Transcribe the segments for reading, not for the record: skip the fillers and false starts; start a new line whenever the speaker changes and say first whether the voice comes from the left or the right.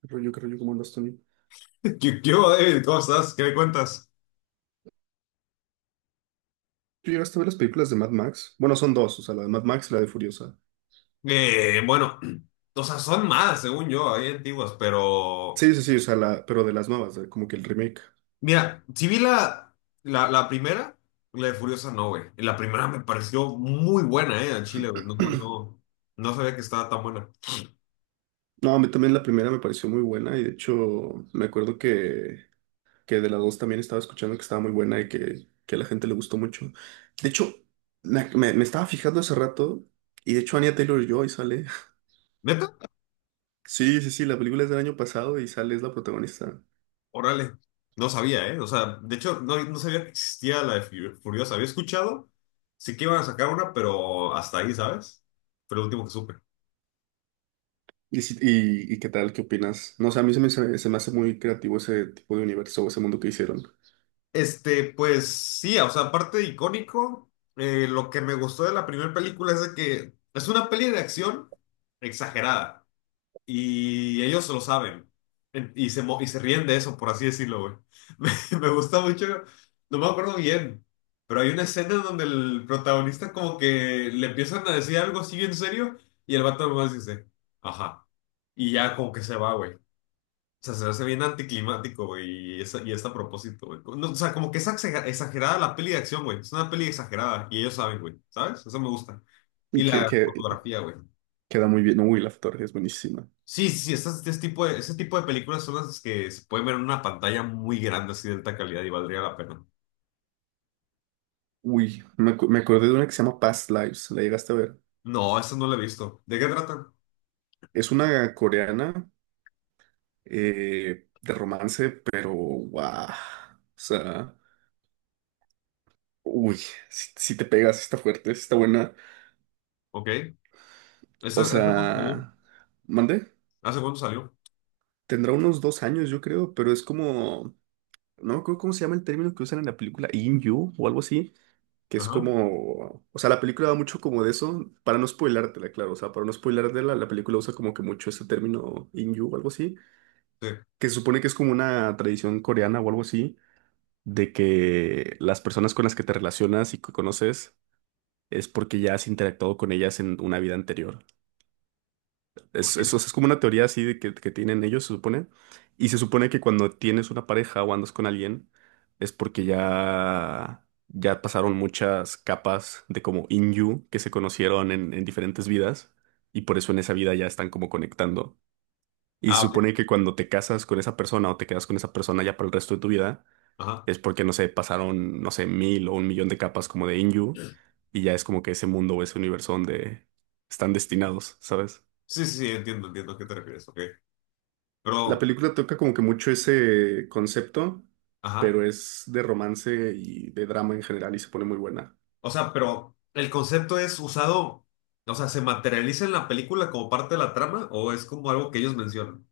right: Qué rollo como andas, Tony.
left: ¿Qué hubo, David? ¿Cómo estás? ¿Qué me cuentas?
right: ¿Tú llegaste a ver las películas de Mad Max? Bueno, son dos, o sea, la de Mad Max y la de Furiosa.
left: Bueno, o sea, son más, según yo, hay antiguas, pero...
right: Sí, sí, sí, o sea, pero de las nuevas, como que el remake.
left: Mira, si vi la primera, la de Furiosa no, güey. La primera me pareció muy buena, al Chile, güey. No, no, sabía que estaba tan buena.
right: No, a mí también la primera me pareció muy buena y de hecho me acuerdo que de las dos también estaba escuchando que estaba muy buena y que a la gente le gustó mucho. De hecho, me estaba fijando hace rato y de hecho Anya Taylor-Joy sale.
left: ¿Neta?
right: Sí, sí, sí, la película es del año pasado y sale, es la protagonista.
left: Órale. No sabía, eh. O sea, de hecho, no sabía que existía la de Furiosa. Había escuchado, sí que iban a sacar una, pero hasta ahí, ¿sabes? Fue lo último que supe.
right: ¿Y qué tal? ¿Qué opinas? No sé, a mí se me hace muy creativo ese tipo de universo, ese mundo que hicieron.
left: Pues sí, o sea, aparte de icónico, lo que me gustó de la primera película es de que es una peli de acción exagerada y ellos lo saben y se ríen de eso, por así decirlo, güey. Me gusta mucho, no me acuerdo bien, pero hay una escena donde el protagonista como que le empiezan a decir algo así bien serio y el vato nomás dice, ajá, y ya como que se va, güey. O sea, se me hace bien anticlimático, güey, y es a propósito, güey. No, o sea, como que es exagerada la peli de acción, güey. Es una peli exagerada y ellos saben, güey, ¿sabes? Eso me gusta.
right: Y
left: Y
right: que,
left: la
right: que
left: fotografía, güey.
right: queda muy bien. Uy, la fotografía es buenísima.
left: Sí, sí, sí, este tipo de, ese tipo de películas son las que se pueden ver en una pantalla muy grande, así de alta calidad y valdría la pena.
right: Uy, me acordé de una que se llama Past Lives. ¿La llegaste a ver?
left: No, esa no la he visto. ¿De qué tratan?
right: Es una coreana de romance, pero guau. O sea, uy, si te pegas, está fuerte, sí está buena.
left: Ok. ¿Esa,
right: O
left: hace cuánto salió?
right: sea, ¿mandé?
left: ¿Hace cuánto salió?
right: Tendrá unos 2 años, yo creo, pero es como. No me acuerdo cómo se llama el término que usan en la película, In You o algo así que es
left: Ajá.
right: como, o sea, la película da mucho como de eso, para no spoilártela, claro, o sea, para no spoilártela, la película usa como que mucho este término Inyu o algo así,
left: Sí.
right: que se supone que es como una tradición coreana o algo así, de que las personas con las que te relacionas y que conoces es porque ya has interactuado con ellas en una vida anterior. Es,
left: Ok.
right: es, o sea, es como una teoría así de que tienen ellos, se supone. Y se supone que cuando tienes una pareja o andas con alguien, es porque ya pasaron muchas capas de como in you que se conocieron en diferentes vidas. Y por eso en esa vida ya están como conectando. Y se
left: Ah, ok.
right: supone que cuando te casas con esa persona o te quedas con esa persona ya para el resto de tu vida,
left: Ajá.
right: es porque, no sé, pasaron, no sé, mil o un millón de capas como de in you. Y ya es como que ese mundo o ese universo donde están destinados, ¿sabes?
left: Sí, sí, sí, entiendo, entiendo a qué te refieres. Ok.
right: La
left: Pero,
right: película toca como que mucho ese concepto,
left: ajá.
right: pero es de romance y de drama en general y se pone muy buena.
left: O sea, pero el concepto es usado, o sea, ¿se materializa en la película como parte de la trama o es como algo que ellos mencionan?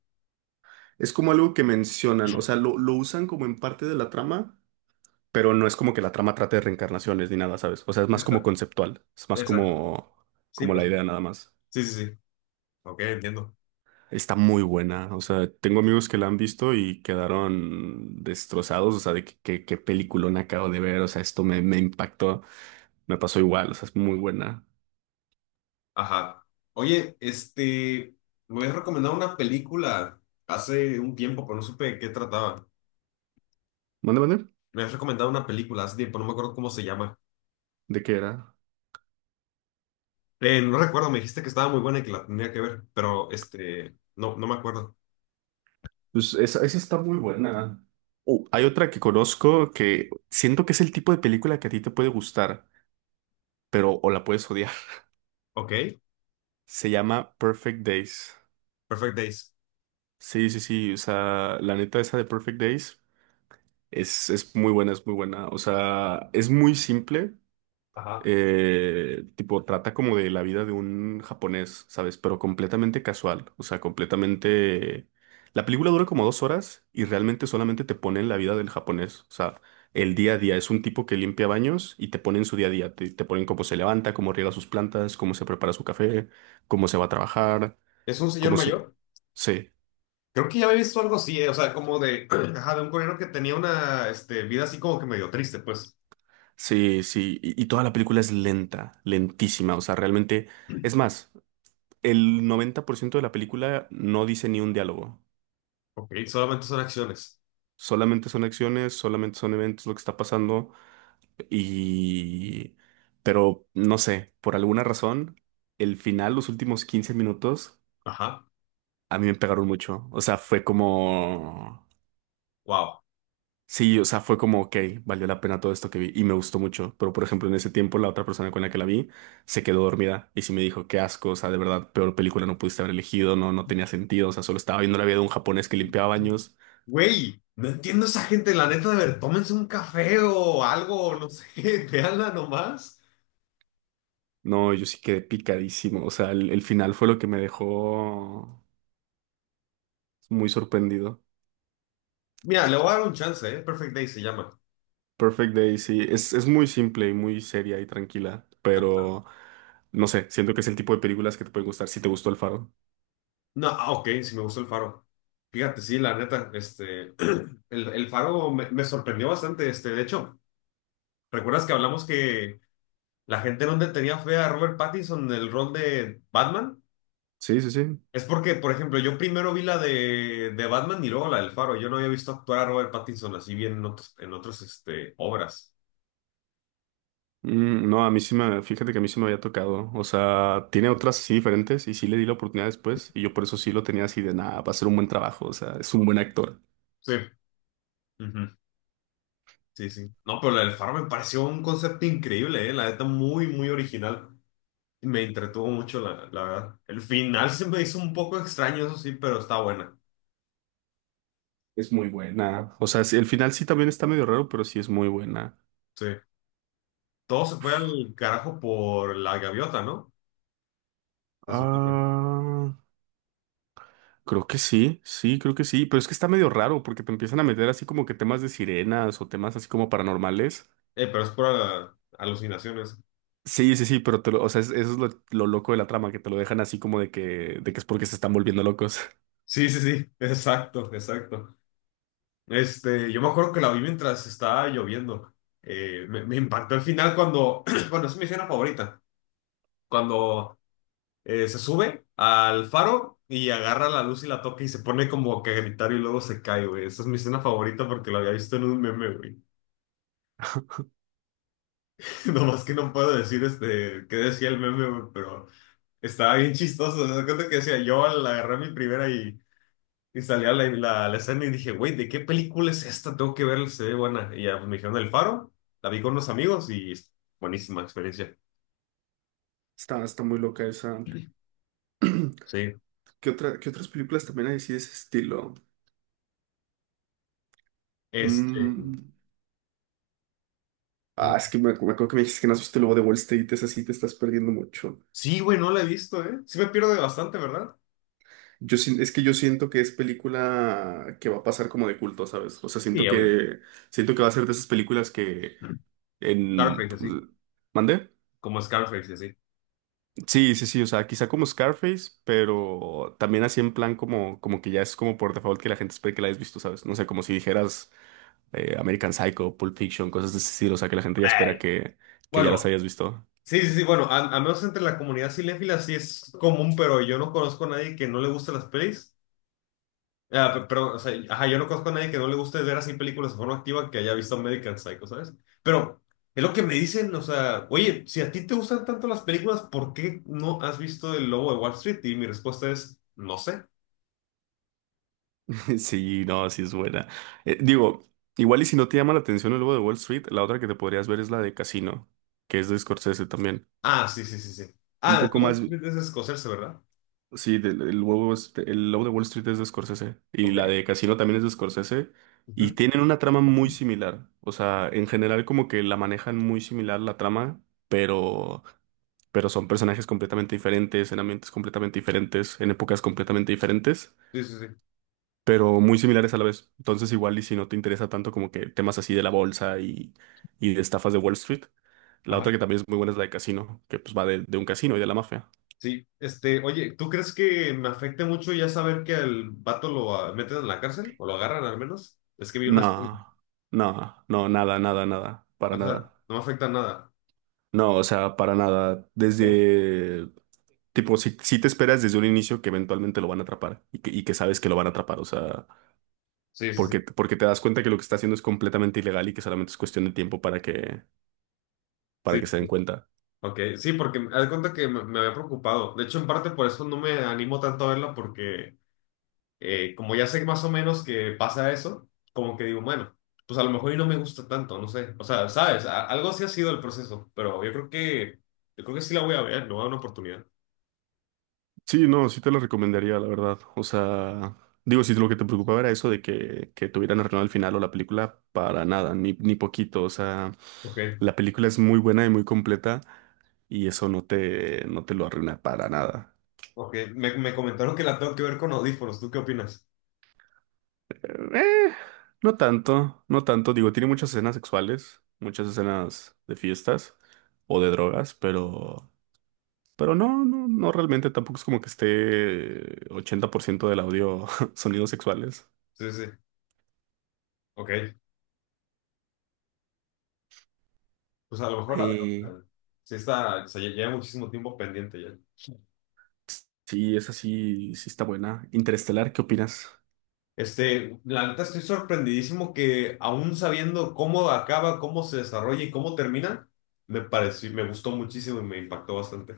right: Es como algo que mencionan, o
left: Sí.
right: sea, lo usan como en parte de la trama, pero no es como que la trama trate de reencarnaciones ni nada, ¿sabes? O sea, es más como
left: Exacto.
right: conceptual, es más
left: Exacto.
right: como,
left: Sí,
right: como
left: pues.
right: la idea nada más.
left: Sí, sí, sí. Ok, entiendo.
right: Está muy buena, o sea, tengo amigos que la han visto y quedaron destrozados, o sea, de qué peliculón acabo de ver, o sea, esto me impactó, me pasó igual, o sea, es muy buena.
left: Ajá. Oye, me habías recomendado una película hace un tiempo, pero no supe de qué trataba.
right: ¿Mande, mande?
left: Me habías recomendado una película hace tiempo, no me acuerdo cómo se llama.
right: ¿De qué era?
left: No recuerdo, me dijiste que estaba muy buena y que la tenía que ver, pero no me acuerdo.
right: Pues esa está muy buena. Hay otra que conozco que siento que es el tipo de película que a ti te puede gustar, pero o la puedes odiar.
left: Ok,
right: Se llama Perfect Days.
left: Perfect Days.
right: Sí, sí, sí. O sea, la neta esa de Perfect Days es muy buena, es muy buena. O sea, es muy simple.
left: Ajá.
right: Tipo, trata como de la vida de un japonés, ¿sabes? Pero completamente casual, o sea, completamente. La película dura como 2 horas y realmente solamente te ponen la vida del japonés, o sea, el día a día. Es un tipo que limpia baños y te ponen su día a día, te ponen cómo se levanta, cómo riega sus plantas, cómo se prepara su café, cómo se va a trabajar,
left: ¿Es un señor
right: cómo se.
left: mayor?
right: Sí,
left: Creo que ya había visto algo así, o sea, como de, ajá, de un coreano que tenía una, vida así como que medio triste, pues.
right: sí, sí, y toda la película es lenta, lentísima, o sea, realmente. Es más, el 90% de la película no dice ni un diálogo.
left: Ok, solamente son acciones.
right: Solamente son acciones, solamente son eventos lo que está pasando y. Pero no sé, por alguna razón, el final, los últimos 15 minutos,
left: Ajá,
right: a mí me pegaron mucho. O sea, fue como.
left: wow.
right: Sí, o sea, fue como, ok, valió la pena todo esto que vi y me gustó mucho. Pero, por ejemplo, en ese tiempo, la otra persona con la que la vi se quedó dormida y sí me dijo, qué asco, o sea, de verdad, peor película no pudiste haber elegido, no, no tenía sentido, o sea, solo estaba viendo la vida de un japonés que limpiaba baños.
left: Güey, no entiendo esa gente, la neta, de ver, tómense un café o algo, no sé, veanla nomás.
right: No, yo sí quedé picadísimo. O sea, el final fue lo que me dejó muy sorprendido.
left: Mira, le voy a dar un chance, ¿eh? Perfect Day se llama.
right: Perfect Day, sí. Es muy simple y muy seria y tranquila, pero no sé, siento que es el tipo de películas que te pueden gustar si te gustó El Faro.
left: No, ah, ok, sí me gustó el faro. Fíjate, sí, la neta, el faro me sorprendió bastante, de hecho, ¿recuerdas que hablamos que la gente no le tenía fe a Robert Pattinson en el rol de Batman?
right: Sí, sí, sí.
left: Es porque, por ejemplo, yo primero vi la de Batman y luego la del Faro. Yo no había visto actuar a Robert Pattinson así bien en otros, en otras obras.
right: No, a mí sí me, fíjate que a mí sí me había tocado. O sea, tiene otras así diferentes y sí le di la oportunidad después y yo por eso sí lo tenía así de nada, va a ser un buen trabajo. O sea, es un buen actor.
left: Sí. Ujú. Sí, sí. No, pero la del Faro me pareció un concepto increíble, ¿eh? La neta, muy original. Me entretuvo mucho, la verdad. El final se me hizo un poco extraño, eso sí, pero está buena.
right: Es muy buena. O sea, sí, el final sí también está medio raro, pero sí es muy buena.
left: Sí. Todo se fue al carajo por la gaviota, ¿no? Se supone.
right: Ah. Creo que sí, sí, creo que sí, pero es que está medio raro porque te empiezan a meter así como que temas de sirenas o temas así como paranormales.
left: Pero es por alucinaciones.
right: Sí, sí, sí, pero o sea, eso es lo loco de la trama, que te lo dejan así como de de que es porque se están volviendo locos.
left: Sí, sí, sí, exacto, exacto. Este, yo me acuerdo que la vi mientras estaba lloviendo. Me impactó el final cuando, bueno, es mi escena favorita, cuando se sube al faro y agarra la luz y la toca y se pone como que a gritar y luego se cae, güey. Esa es mi escena favorita porque la había visto en un meme, güey. No más que no puedo decir qué decía el meme, güey, pero estaba bien chistoso. Me cuenta que decía, yo al agarrar mi primera y... Y salía la escena y dije, güey, ¿de qué película es esta? Tengo que verla, se ve buena. Y ya pues, me dijeron El Faro, la vi con unos amigos y es buenísima experiencia.
right: Está muy loca esa.
left: Sí.
right: ¿ Qué otras películas también hay así de ese estilo?
left: Este.
right: Mm, Ah, es
left: Mm.
right: que me acuerdo que me dijiste que no viste luego de Wall Street, es así, te estás perdiendo mucho.
left: Sí, güey, no la he visto, ¿eh? Sí me pierdo de bastante, ¿verdad?
right: Es que yo siento que es película que va a pasar como de culto, ¿sabes? O sea,
left: Sí, obvio.
right: siento que va a ser de esas películas que.
left: Mm.
right: En...
left: Scarface, así.
right: ¿Mandé?
left: Como Scarface, así.
right: Sí, sí, sí, o sea, quizá como Scarface, pero también así en plan como, como que ya es como por default que la gente espera que la hayas visto, ¿sabes? No sé, como si dijeras American Psycho, Pulp Fiction, cosas de ese estilo, o sea, que la gente ya espera
left: Ay.
right: que ya las
left: Bueno,
right: hayas visto.
left: sí, sí, sí, bueno, al menos entre la comunidad cinéfila sí es común, pero yo no conozco a nadie que no le guste las pelis. Ah, pero, o sea, ajá, yo no conozco a nadie que no le guste ver así películas de forma activa que haya visto American Psycho, ¿sabes? Pero es lo que me dicen, o sea, oye, si a ti te gustan tanto las películas, ¿por qué no has visto El Lobo de Wall Street? Y mi respuesta es, no sé.
right: Sí, no, sí es buena. Digo, igual y si no te llama la atención el lobo de Wall Street, la otra que te podrías ver es la de Casino, que es de Scorsese también.
left: Ah, sí, sí, sí, sí.
right: Un
left: Ah, El
right: poco
left: Lobo de Wall
right: más.
left: Street es escocerse, ¿verdad?
right: Sí, el Lobo de Wall Street es de Scorsese y
left: Ok.
right: la de Casino también es de Scorsese y
left: Ujú.
right: tienen una trama muy similar. O sea, en general como que la manejan muy similar la trama, pero son personajes completamente diferentes, en ambientes completamente diferentes, en épocas completamente diferentes,
left: Sí, sí, sí.
right: pero muy similares a la vez. Entonces igual y si no te interesa tanto como que temas así de la bolsa y de estafas de Wall Street, la
left: Ajá.
right: otra que también es muy buena es la de Casino, que pues va de un casino y de la mafia.
left: Sí, oye, ¿tú crees que me afecte mucho ya saber que al vato lo meten en la cárcel o lo agarran al menos? Es que vi una... serie.
right: No, no, no, nada, nada, nada, para
left: O sea,
right: nada.
left: no me afecta nada.
right: No, o sea, para nada.
left: Sí,
right: Desde, tipo, si te esperas desde un inicio que eventualmente lo van a atrapar y que sabes que lo van a atrapar, o sea,
left: sí, sí.
right: porque te das cuenta que lo que está haciendo es completamente ilegal y que solamente es cuestión de tiempo para para
left: Sí,
right: que
left: sí,
right: se
left: sí.
right: den cuenta.
left: Ok, sí, porque haz de cuenta que me había preocupado. De hecho, en parte por eso no me animo tanto a verla, porque como ya sé más o menos que pasa eso, como que digo, bueno, pues a lo mejor y no me gusta tanto, no sé. O sea, sabes, algo sí ha sido el proceso, pero yo creo que sí la voy a ver, no voy a dar una oportunidad.
right: Sí, no, sí te lo recomendaría, la verdad. O sea, digo, si lo que te preocupaba era eso de que tuvieran arruinado el final o la película, para nada, ni poquito. O sea,
left: Ok,
right: la película es muy buena y muy completa. Y eso no te lo arruina para nada.
left: ok. Me comentaron que la tengo que ver con audífonos. ¿Tú qué opinas?
right: Eh, no tanto, no tanto. Digo, tiene muchas escenas sexuales, muchas escenas de fiestas o de drogas, pero no, realmente tampoco es como que esté 80% del audio sonidos sexuales.
left: Sí, sí, ok. Pues a lo mejor la veo. O sea,
right: Eh,
left: sí está, o sea, lleva muchísimo tiempo pendiente ya.
right: sí, esa sí, sí está buena. Interestelar, ¿qué opinas?
left: Este, la neta estoy sorprendidísimo que aún sabiendo cómo acaba, cómo se desarrolla y cómo termina, me gustó muchísimo y me impactó bastante.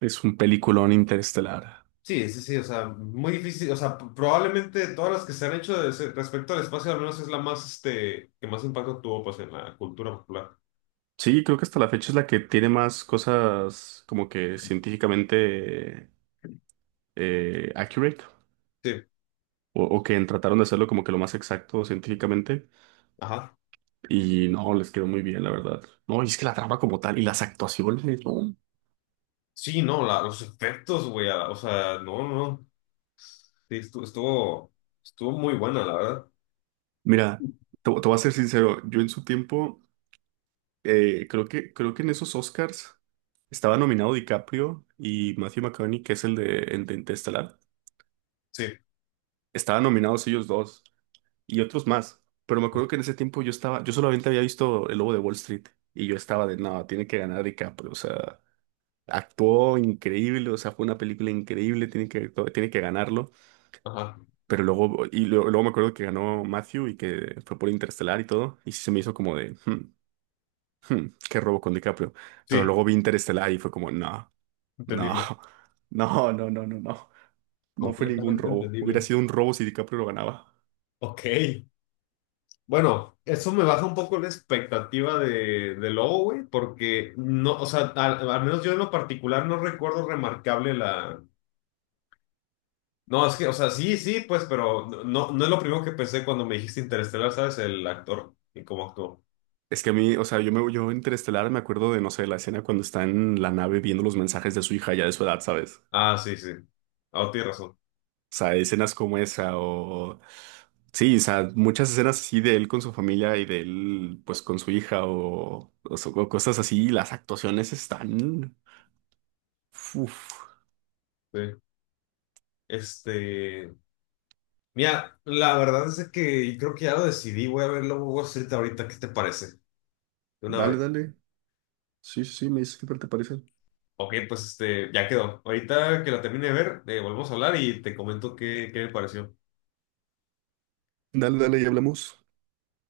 right: Es un peliculón Interestelar.
left: Sí, sí, sí, o sea, muy difícil, o sea, probablemente de todas las que se han hecho de respecto al espacio, al menos es la más, que más impacto tuvo, pues, en la cultura popular.
right: Sí, creo que hasta la fecha es la que tiene más cosas como que científicamente accurate
left: Sí,
right: o que trataron de hacerlo como que lo más exacto científicamente
left: ajá.
right: y no, les quedó muy bien, la verdad. No, y es que la trama como tal y las actuaciones, no.
left: Sí, no, los efectos, güey, o sea, no, no, sí, estuvo, estuvo muy buena, la verdad.
right: Mira, te voy a ser sincero, yo en su tiempo creo que en esos Oscars estaba nominado DiCaprio y Matthew McConaughey, que es el de Interestelar.
left: Sí,
right: Estaban nominados ellos dos y otros más. Pero me acuerdo que en ese tiempo yo solamente había visto El Lobo de Wall Street y yo estaba de, no, tiene que ganar DiCaprio, o sea, actuó increíble, o sea, fue una película increíble, tiene que ganarlo.
left: ajá,
right: Pero luego, y luego luego, me acuerdo que ganó Matthew y que fue por Interestelar y todo. Y sí se me hizo como de, "Hmm, hmm, qué robo con DiCaprio." Pero
left: sí,
right: luego vi Interestelar y fue como, no, no,
left: entendible,
right: no, no, no, no, no. No fue ningún
left: completamente
right: robo. Hubiera
left: entendible.
right: sido un robo si DiCaprio lo ganaba.
left: Ok. Bueno, eso me baja un poco la expectativa de Lobo, güey, porque no, o sea, al menos yo en lo particular no recuerdo remarcable la. No, es que, o sea, sí, sí, pues, pero no no es lo primero que pensé cuando me dijiste Interestelar, ¿sabes? El actor y cómo actuó.
right: Es que a mí, o sea, yo Interestelar me acuerdo de, no sé, la escena cuando está en la nave viendo los mensajes de su hija ya de su edad, ¿sabes?
left: Ah, sí, sí. Ah, oh, tienes razón.
right: O sea, escenas como esa o. Sí, o sea, muchas escenas así de él con su familia y de él pues con su hija o cosas así. Y las actuaciones están. Uf.
left: Sí. Este. Mira, la verdad es que creo que ya lo decidí. Voy a ver Lobo Wall Street ahorita. ¿Qué te parece? De una
right: Dale,
left: vez.
right: dale. Sí, sí, sí, me dices qué tal te parece.
left: Ok, pues este, ya quedó. Ahorita que la termine de ver, volvemos a hablar y te comento qué me pareció.
right: Dale, dale, y hablamos.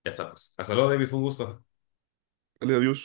left: Ya está, pues. Hasta luego, David, fue un gusto.
right: Dale, adiós.